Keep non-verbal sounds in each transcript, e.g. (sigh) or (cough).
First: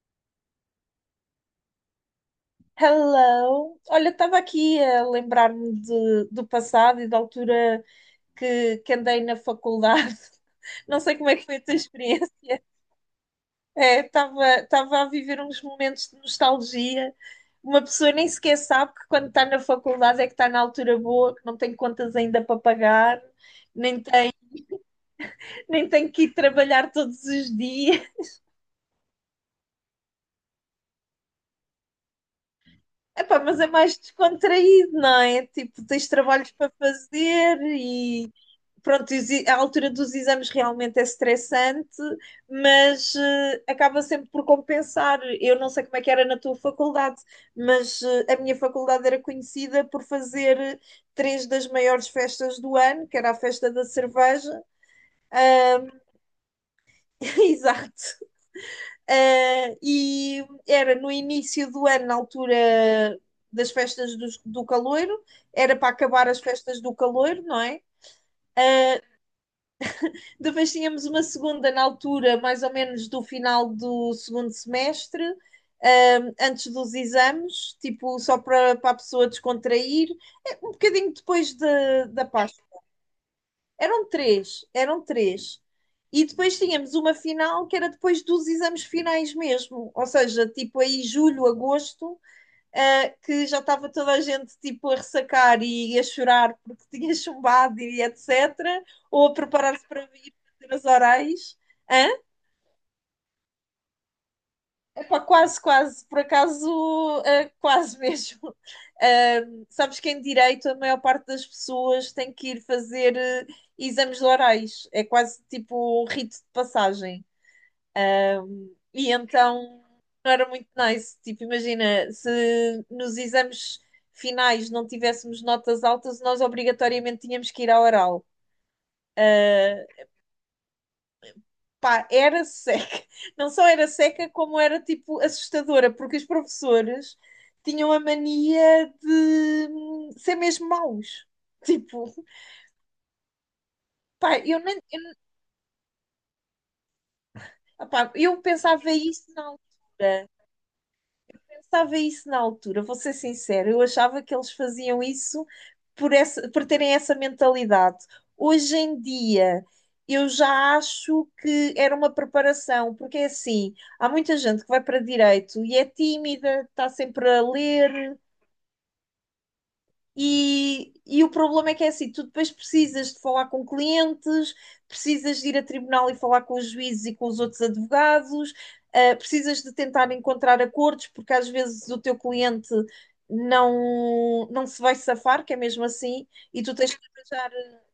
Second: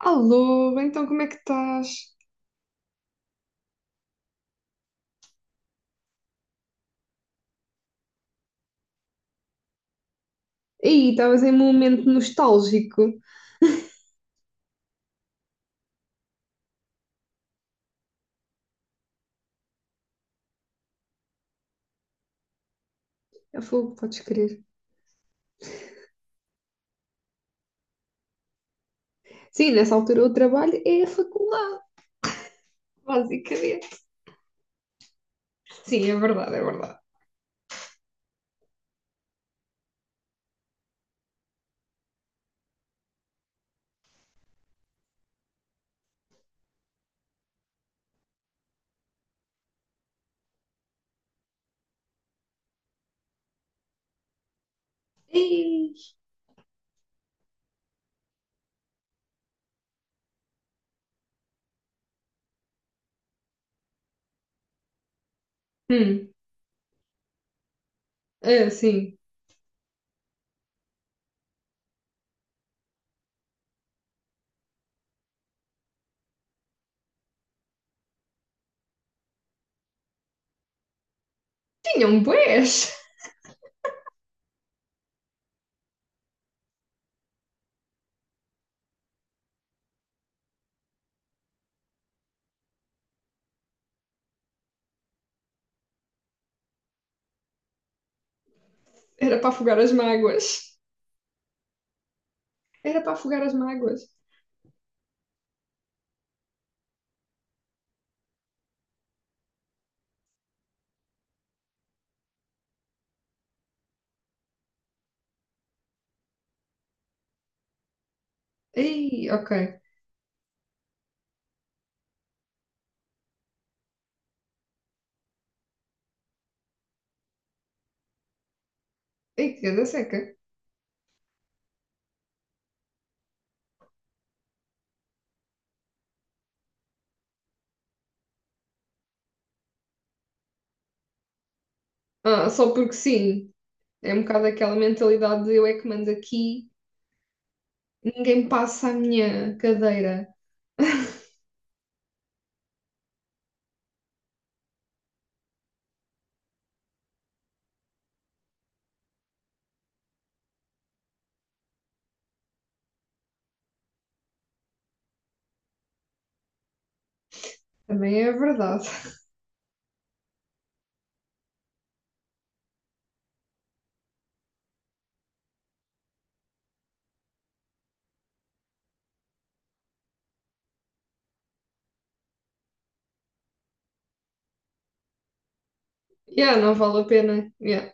Alô, então como é que estás? Hello! Olha, estava aqui a lembrar-me do passado e da altura que andei na faculdade. (laughs) Não Ei, sei como é estavas que em foi um a tua momento experiência. nostálgico. É, estava a viver uns momentos de nostalgia. Uma pessoa nem sequer sabe que, quando está na faculdade, é que está na altura boa, que não tem contas ainda para pagar, Eu falo, nem podes tem, crer. nem tem que ir trabalhar todos os dias. Sim, nessa altura o trabalho é a faculdade, Epá, mas é basicamente. mais descontraído, não é? Tipo, Sim, tens é trabalhos verdade, é para verdade. fazer, pronto, a altura dos exames realmente é estressante, mas acaba sempre por compensar. Eu não sei como é que era na tua faculdade, mas a minha faculdade era conhecida por fazer três das maiores festas do ano, que era a festa da cerveja. Ei, (laughs) Exato. E era no início do ano, na altura das festas do Caloiro, era para hum, acabar as festas do Caloiro, não é? é sim. Depois tínhamos uma segunda na altura, mais ou menos do final do segundo semestre, antes dos exames, tipo, só para a pessoa descontrair. É, um bocadinho depois da Tinham da Páscoa. bués. Eram três, eram três. E depois tínhamos uma final que era depois dos exames finais mesmo, ou seja, tipo aí julho, agosto, que já estava toda a gente tipo a ressacar e a chorar porque (laughs) tinha chumbado e etc. Ou a Era para afogar preparar-se as para vir mágoas. fazer as orais. Hã? Era para afogar as mágoas. Epá, quase, quase, por acaso, quase (laughs) mesmo. Sabes que em direito a maior parte das pessoas tem que ir fazer exames de orais, é quase tipo um rito de passagem. E Ei, ok. então não era muito nice. Tipo, imagina, se nos exames finais não tivéssemos notas altas, nós obrigatoriamente tínhamos que ir ao oral. Ei, que ganda seca. Pá, era seca. (laughs) Não só era seca, como era tipo assustadora, porque os professores tinham a mania de ser mesmo maus. Tipo, Ah, só porque sim. É um pá, bocado eu aquela nem, mentalidade de eu é que mando aqui, opá, eu ninguém passa pensava a isso na minha cadeira. altura. (laughs) Pensava isso na altura, vou ser sincera, eu achava que eles faziam isso por, essa, por terem essa mentalidade. Hoje em dia, eu já acho que era uma preparação, porque é assim, há muita gente que vai para direito e é tímida, está sempre a ler, Também é verdade. E o problema é que é assim, tu depois precisas de falar com clientes, precisas de ir a tribunal e falar com os juízes e com os outros advogados, precisas de tentar encontrar acordos, porque, às vezes, o teu cliente não, não se vai safar, que é mesmo assim, Yeah, e não tu tens vale que a arranjar. pena. Yeah.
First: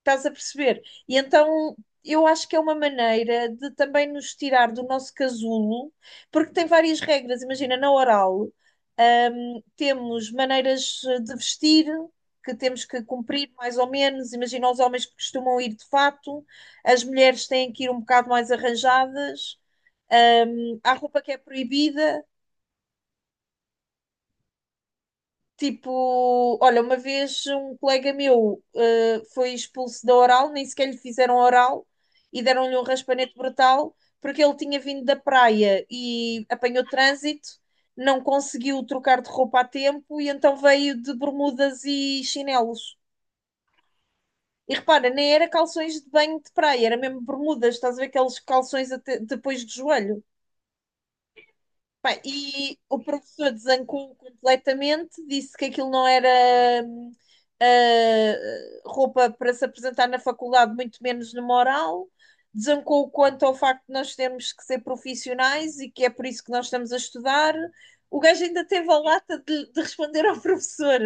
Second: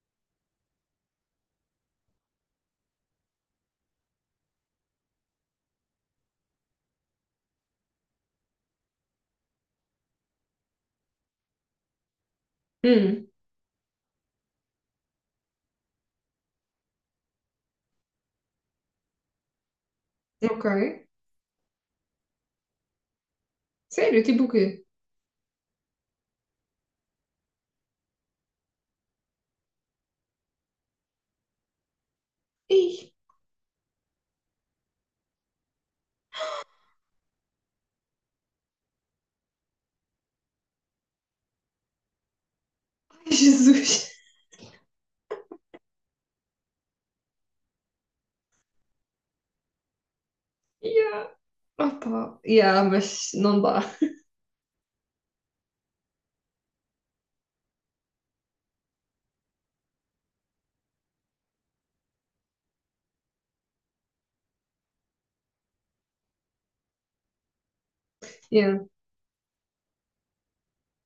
Estás a perceber? E então eu acho que é uma maneira de também nos tirar do nosso casulo, porque tem várias regras. Imagina, na oral, temos maneiras de vestir que temos que Hum, cumprir mais ou menos. Imagina, os homens que costumam ir de fato, as mulheres têm que ir um bocado mais arranjadas, ok. Há roupa que é proibida. Sério, tipo o quê? Tipo, olha, uma vez um colega meu foi expulso da oral, nem sequer lhe fizeram oral e deram-lhe um Ih, raspanete brutal, porque ele tinha vindo da praia e apanhou trânsito, não conseguiu trocar de roupa a tempo e então veio de bermudas e chinelos. ai, (laughs) Jesus. E repara, nem era calções de banho de praia, era mesmo bermudas, estás a ver, aqueles calções até depois do joelho. Yeah. Pá, Opa. e Yeah, o mas professor não dá. desancou completamente, disse que aquilo não era hum, roupa para se apresentar na faculdade, muito menos numa oral. Desancou quanto ao facto de nós termos que ser profissionais e que é por isso que nós estamos a estudar. O gajo ainda Yeah. teve a lata de responder ao (laughs) professor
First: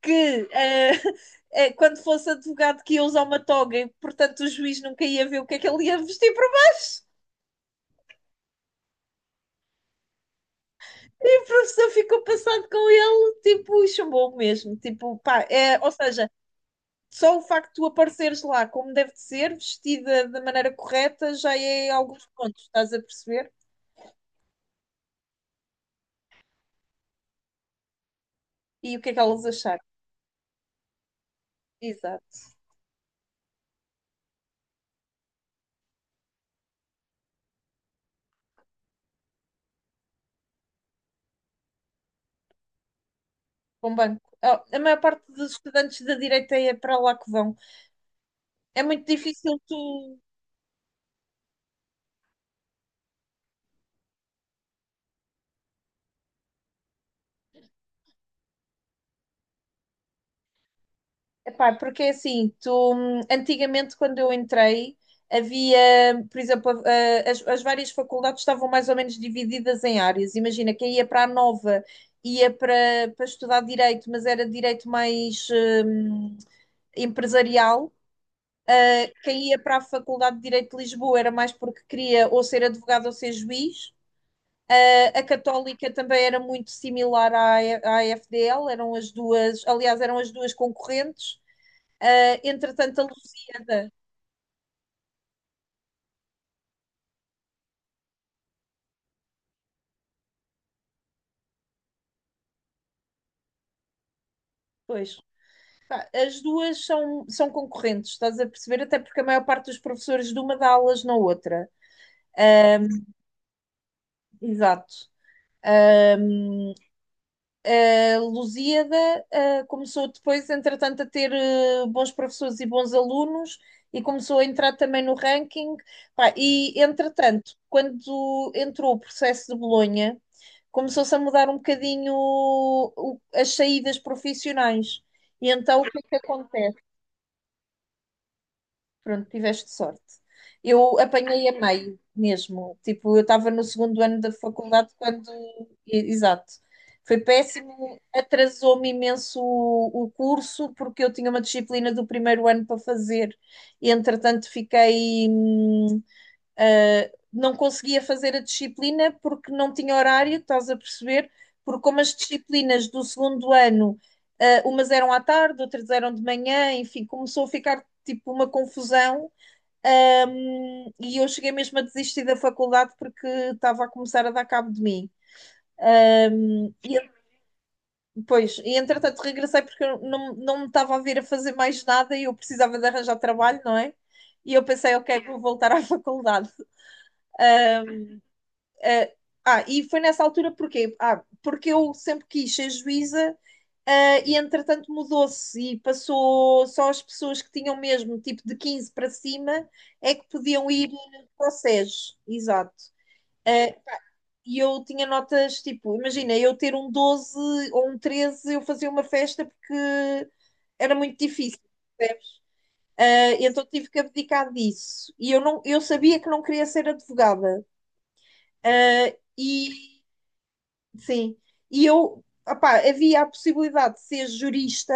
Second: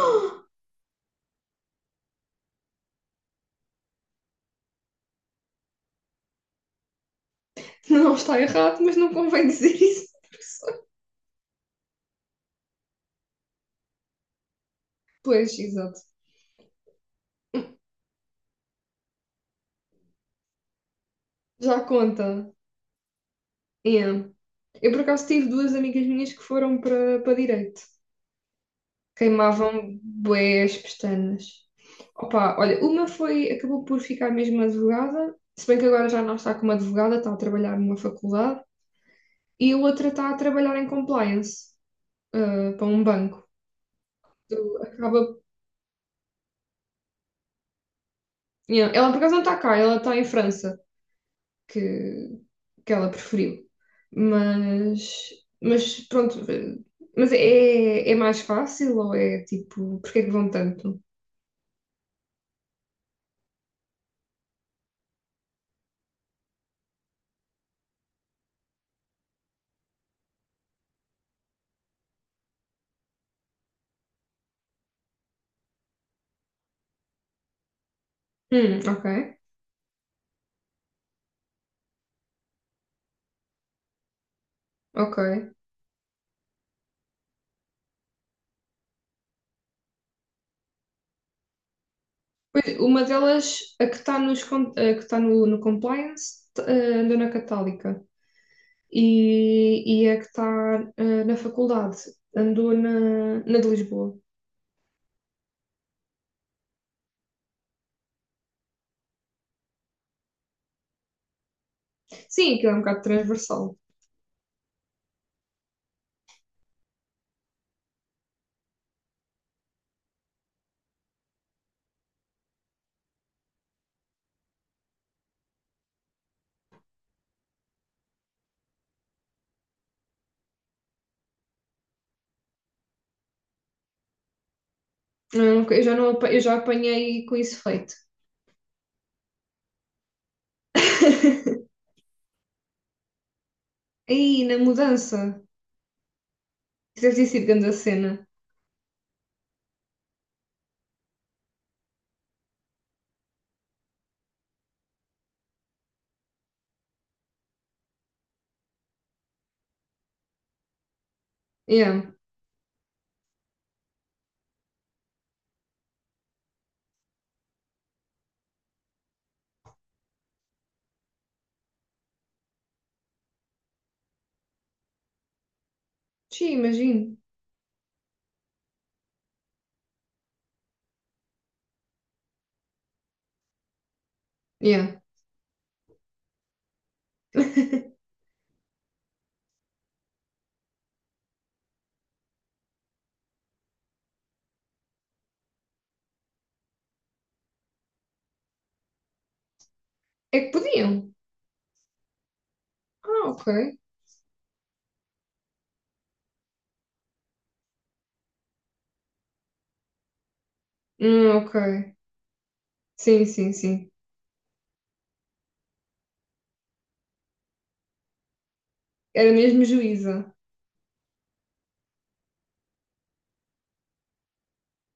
que ah, (laughs) quando fosse advogado, que ia usar uma toga e, portanto, o juiz nunca ia ver o que é que ele ia vestir por baixo. Não está errado, mas não convém dizer isso (laughs) à pessoa. O professor ficou passado com ele, tipo, chumbou mesmo. Tipo, pá, Pois, é, ou exato. seja, só o facto de tu apareceres lá como deve de ser, vestida da maneira correta, já Já é alguns conta. pontos, estás a perceber? Yeah. Eu por acaso tive duas amigas minhas que foram para direito. E o que é que elas Queimavam acharam? bué as pestanas. Exato, Opa, olha, uma foi, acabou por ficar mesmo advogada, se bem que agora já não está como advogada, está a trabalhar numa faculdade. E a outra está a trabalhar em compliance, ah, para um banco. bom banco. Oh, a Então, maior parte acaba... dos estudantes da direita é para lá que vão. É Yeah, muito ela por acaso não difícil está cá, ela está tu... em França, que, que ela preferiu. Mas, mas pronto, eh, mas é, é mais fácil ou é tipo, porque é que vão tanto? Epá, porque assim, tu, antigamente quando eu entrei, havia, por exemplo, as várias faculdades estavam mais ou menos divididas em áreas. Imagina, quem ia para a Nova ia para, para estudar direito, mas era direito mais hum, empresarial. Ok, Quem ia para a Faculdade de Direito de Lisboa era mais porque queria ou ser advogado ou ser juiz. ok. A Católica também era muito similar à, à FDL, eram as duas, aliás, eram as duas concorrentes. Ah, Pois, entretanto, a uma delas, a Lusíada, que está nos, con- a que está no, no compliance, t- eh, andou na Católica. E, e a que está eh, na faculdade, andou na, na de Lisboa. pois, pá, as duas são concorrentes, estás a perceber? Até porque a maior parte dos professores de uma dá aulas na outra. Sim, aquilo é Ah, um bocado transversal. exato. A Lusíada, começou depois, entretanto, a ter bons professores e bons alunos e começou a entrar também no ranking. Pá, e, entretanto, quando entrou o processo de Bolonha, começou-se a mudar um bocadinho as saídas profissionais. Eu E nunca- então, eu o já, que é não, que apa- eu já acontece? apanhei com isso feito. Pronto, tiveste sorte. Eu apanhei a (laughs) meio mesmo. Tipo, eu estava no segundo ano da Aí, na faculdade quando... mudança, Exato. deve Foi ter sido grande a péssimo, cena. atrasou-me imenso o curso, porque eu tinha uma disciplina do primeiro ano para fazer e, entretanto, fiquei. Não conseguia fazer a disciplina porque não tinha horário, estás a perceber? Porque, como Yeah. as disciplinas do segundo ano, umas eram à tarde, outras eram de manhã, enfim, começou a ficar tipo uma confusão, e eu cheguei mesmo a desistir da faculdade porque estava a começar a dar cabo de mim. Sim, E, imagino. pois, e entretanto regressei, porque eu não, não me estava a vir a fazer mais nada e eu precisava de arranjar trabalho, não é? E eu pensei, Yeah. ok, vou voltar à (laughs) faculdade. (laughs) Uh, e foi nessa altura, porquê? Ah, porque eu sempre quis ser juíza, e entretanto mudou-se e passou, só as pessoas que tinham mesmo tipo de 15 para cima é que É que podiam ir podiam. para o SES, exato. Ah, ok. Ah, e eu tinha notas, tipo, imagina, eu ter um 12 ou um 13 eu fazia uma festa, porque era muito Ok. difícil. Sim, Ah, sim, então tive sim. que abdicar disso. E eu, não, eu sabia que não queria ser advogada. Ah, Era mesmo e juíza. sim, e eu, opá, havia a possibilidade de ser jurista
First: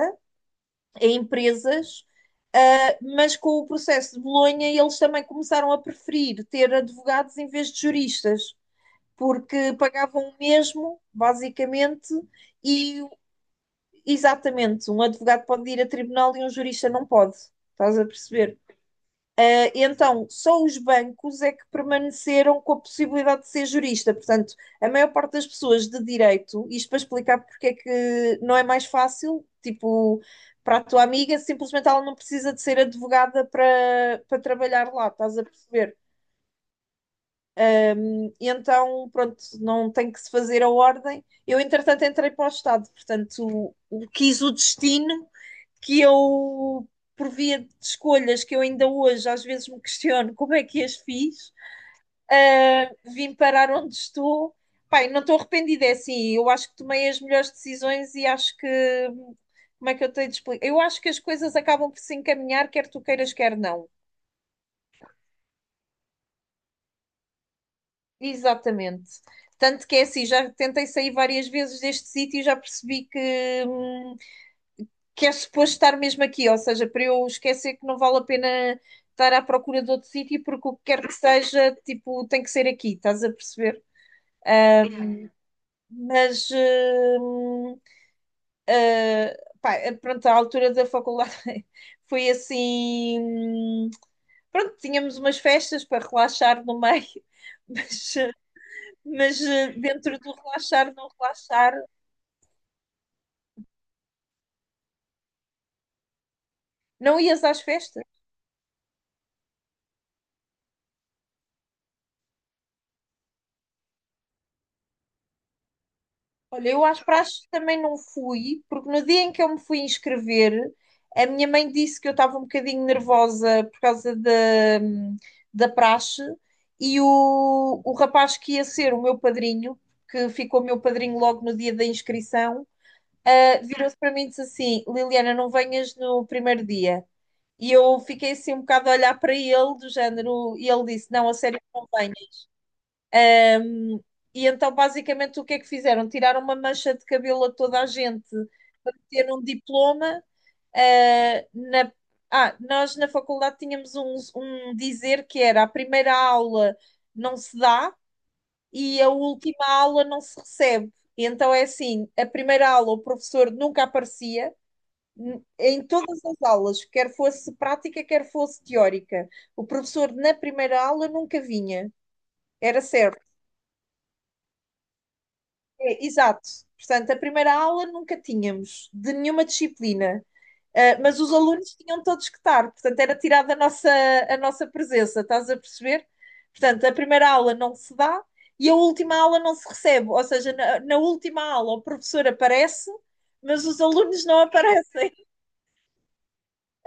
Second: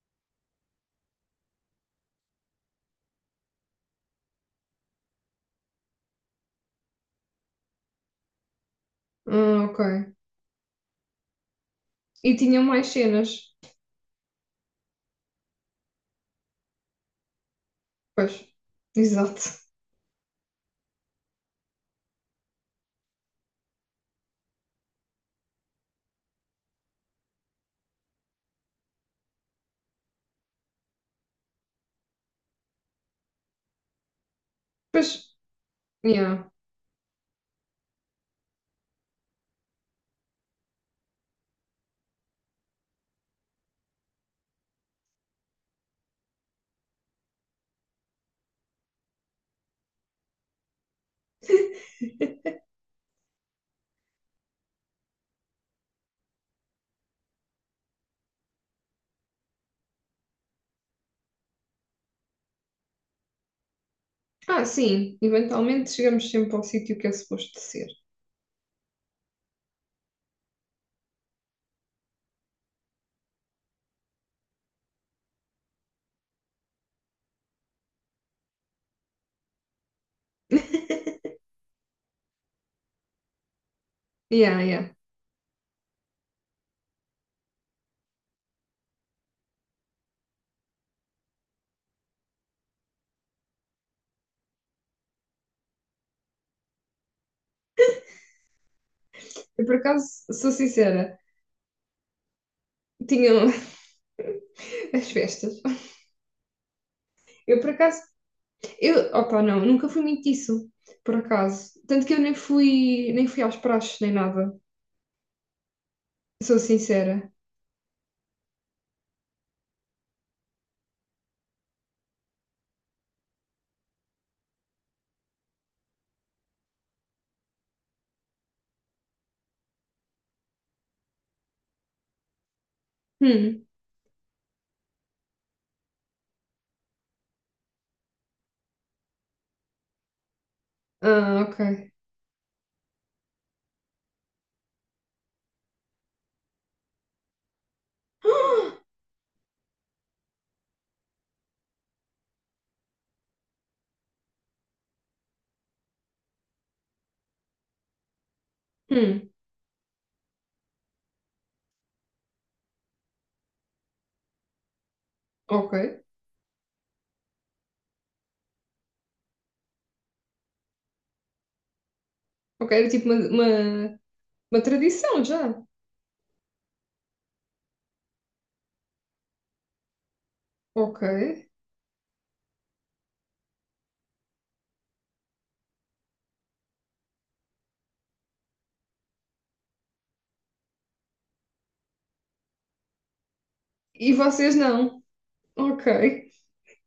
em empresas, mas com o processo de Bolonha eles também começaram a preferir ter advogados em vez de juristas, porque Ok. pagavam o mesmo, basicamente, E tinham mais e cenas. exatamente, um advogado pode ir a tribunal e um jurista não pode. Estás a Pois. perceber? Exato. Então, só os bancos é que permaneceram com a possibilidade de ser jurista. Portanto, a maior parte das pessoas de direito, isto para explicar porque é que não é mais fácil, tipo, para a tua amiga, simplesmente ela não precisa de ser advogada para, para trabalhar lá, Pois. estás a perceber? Yeah. E então, pronto, não tem que se fazer a ordem. Eu, entretanto, entrei para o Estado, portanto, quis o destino que eu, por via de escolhas que eu ainda hoje às vezes me questiono como é que as fiz, (laughs) vim parar onde estou. Pai, não estou arrependida, é assim, eu acho que tomei as melhores decisões e acho que... Como é que eu tenho de explicar? Eu acho que as coisas acabam por se encaminhar, quer tu queiras, quer não. Ah, sim. Eventualmente chegamos sempre ao sítio que é suposto ser. Exatamente. Tanto que é assim, já tentei sair várias vezes deste sítio e já percebi que é suposto estar mesmo aqui, ou seja, para eu esquecer, que não vale a pena estar à procura de outro sítio, porque o que quer que (laughs) seja, tipo, tem que ser aqui, estás a perceber? Yeah, yeah. Hum, mas, pá, pronto, a altura da faculdade (laughs) foi assim. Pronto, tínhamos umas festas para relaxar no meio, (laughs) mas, mas Eu eh, por acaso, dentro do sou sincera, relaxar. tinham (laughs) as festas. Não ias Eu às por acaso, festas? eu, opa, não, nunca fui muito disso, por acaso. Tanto que eu nem fui, nem fui aos praxes, nem nada. Sou Olha, eu às sincera. praxes também não fui, porque no dia em que eu me fui inscrever, a minha mãe disse que eu estava um bocadinho nervosa por causa da, da praxe, e o rapaz que ia ser o meu padrinho, que ficou meu padrinho logo no dia da inscrição, Hum, virou-se para mim e disse assim: "Liliana, não venhas no primeiro dia." E eu fiquei assim um bocado a olhar para ele, do género, e ele disse: "Não, a ah, sério, ok. não venho." E então, basicamente, o que é que fizeram? Tiraram uma mancha de cabelo a toda a gente para (gasps) ter um diploma. eh, na... Ah, nós, na faculdade, tínhamos um, um dizer que era: a primeira aula não se dá Ah, e a hum, última aula não se recebe. E então é assim, a primeira aula o professor nunca aparecia, ok. em todas as aulas, quer fosse prática, quer fosse teórica. O professor na primeira aula nunca vinha, Ok, era era tipo certo. Uma tradição já. É, exato. Portanto, a primeira aula nunca tínhamos de nenhuma disciplina, Ok. mas os alunos tinham todos que estar, portanto, era tirada a nossa presença, estás a perceber? Portanto, a primeira aula não se dá e a última aula não se recebe, ou seja, na, na última aula o professor aparece, mas os E alunos não vocês não. aparecem. Ok,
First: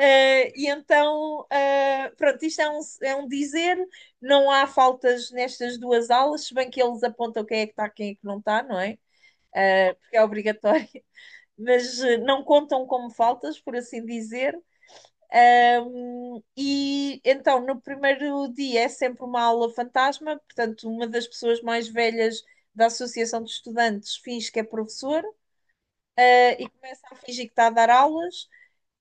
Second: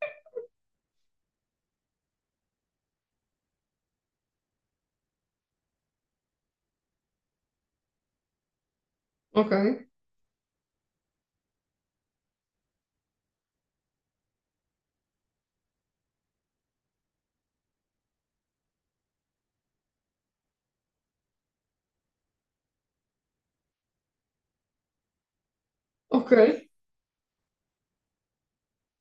E então, pronto, isto é um dizer, não há faltas nestas duas aulas, se bem que eles apontam quem é que está, quem é que não está, não é? ok, Ah, porque é obrigatório, mas não contam como faltas, por assim dizer. E então, no primeiro dia é sempre uma aula fantasma, portanto, uma das pessoas mais velhas da Associação de Estudantes finge que é professor, ok. E começa a fingir que está a dar aulas.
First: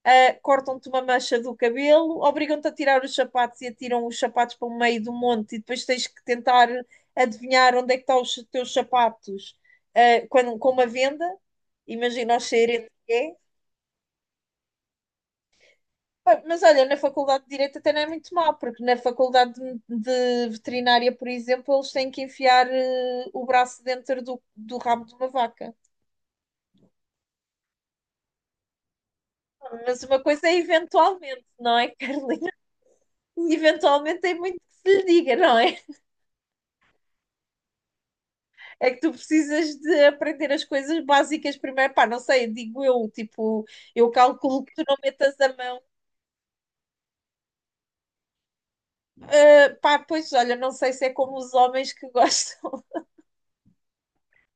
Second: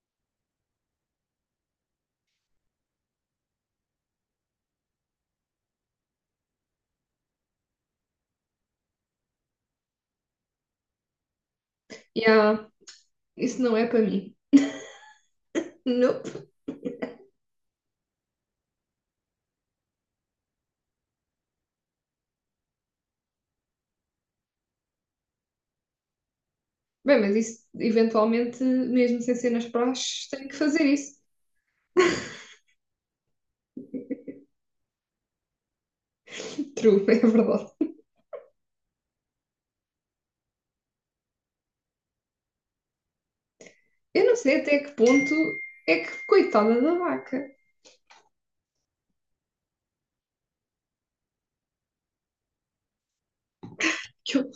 Cortam-te uma mancha do cabelo, obrigam-te a tirar os sapatos e atiram os sapatos para o meio do monte e depois tens que tentar adivinhar onde é que estão os teus sapatos, com uma venda. Imagina o Yeah, cheiro que é. isso não é para mim. Ah, Nope. mas olha, na Faculdade de Direito até não é muito mal, porque na faculdade de veterinária, por exemplo, eles têm que enfiar o braço dentro do, do rabo de uma vaca. Bem, mas isso, eventualmente, mesmo sem ser nas Mas uma praxes, tem coisa que é fazer isso. eventualmente, não é, Carlinhos? (laughs) Eventualmente tem muito que se lhe diga, não é? True, (laughs) é verdade. É que tu precisas de aprender as coisas básicas primeiro. Pá, não sei, digo eu, tipo, eu Eu não sei calculo que até tu que não ponto metas a mão. é que, coitada da vaca. Ah, pá, pois olha, não sei se é como os homens que gostam. Que eu-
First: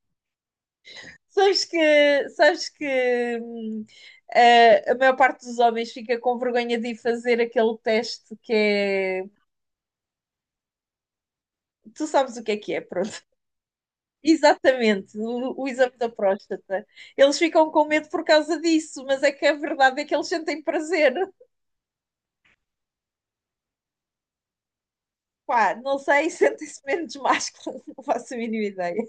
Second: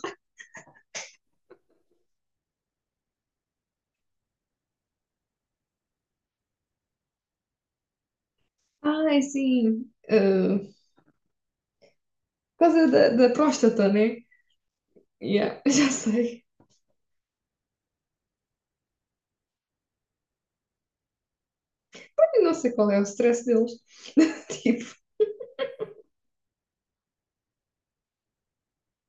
Sabes que hum, a maior parte dos homens fica com vergonha de ir fazer aquele teste que ai, é... sim. Ah, Tu sabes o por que é, causa da, pronto. da (laughs) próstata, né? Exatamente, Yeah, o, (laughs) o já exame da sei. próstata. Eles ficam com medo por causa disso, mas é que a verdade é que eles sentem prazer. Eu não sei qual é o stress deles. (laughs) Tipo, Pá, não sei, (laughs) sentem-se menos másculos, não faço a mínima ideia.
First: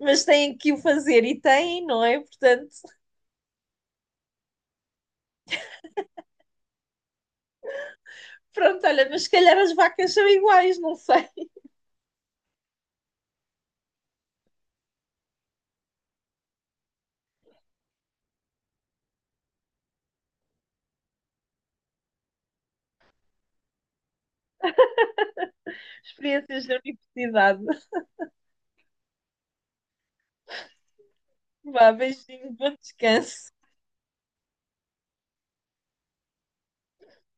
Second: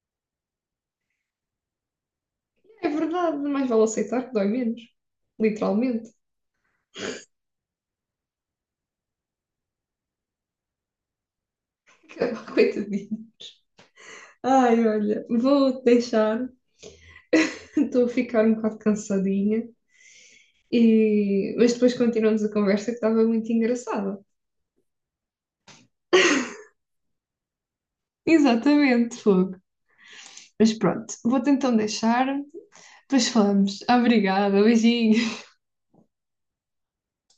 Mas têm que o fazer e têm, não é? Portanto, é verdade, mais vale aceitar que dói menos. Literalmente. pronto, olha, mas se calhar as vacas são iguais, não sei. (laughs) Coitadinho. Ai, olha, vou deixar. (laughs) Estou a ficar um bocado cansadinha. E... mas depois continuamos a conversa que estava muito engraçada. (laughs) Experiências da universidade. Exatamente, fogo. Mas pronto, vou-te então Vá, deixar. beijinho, bom Depois descanso. falamos. Obrigada, beijinho.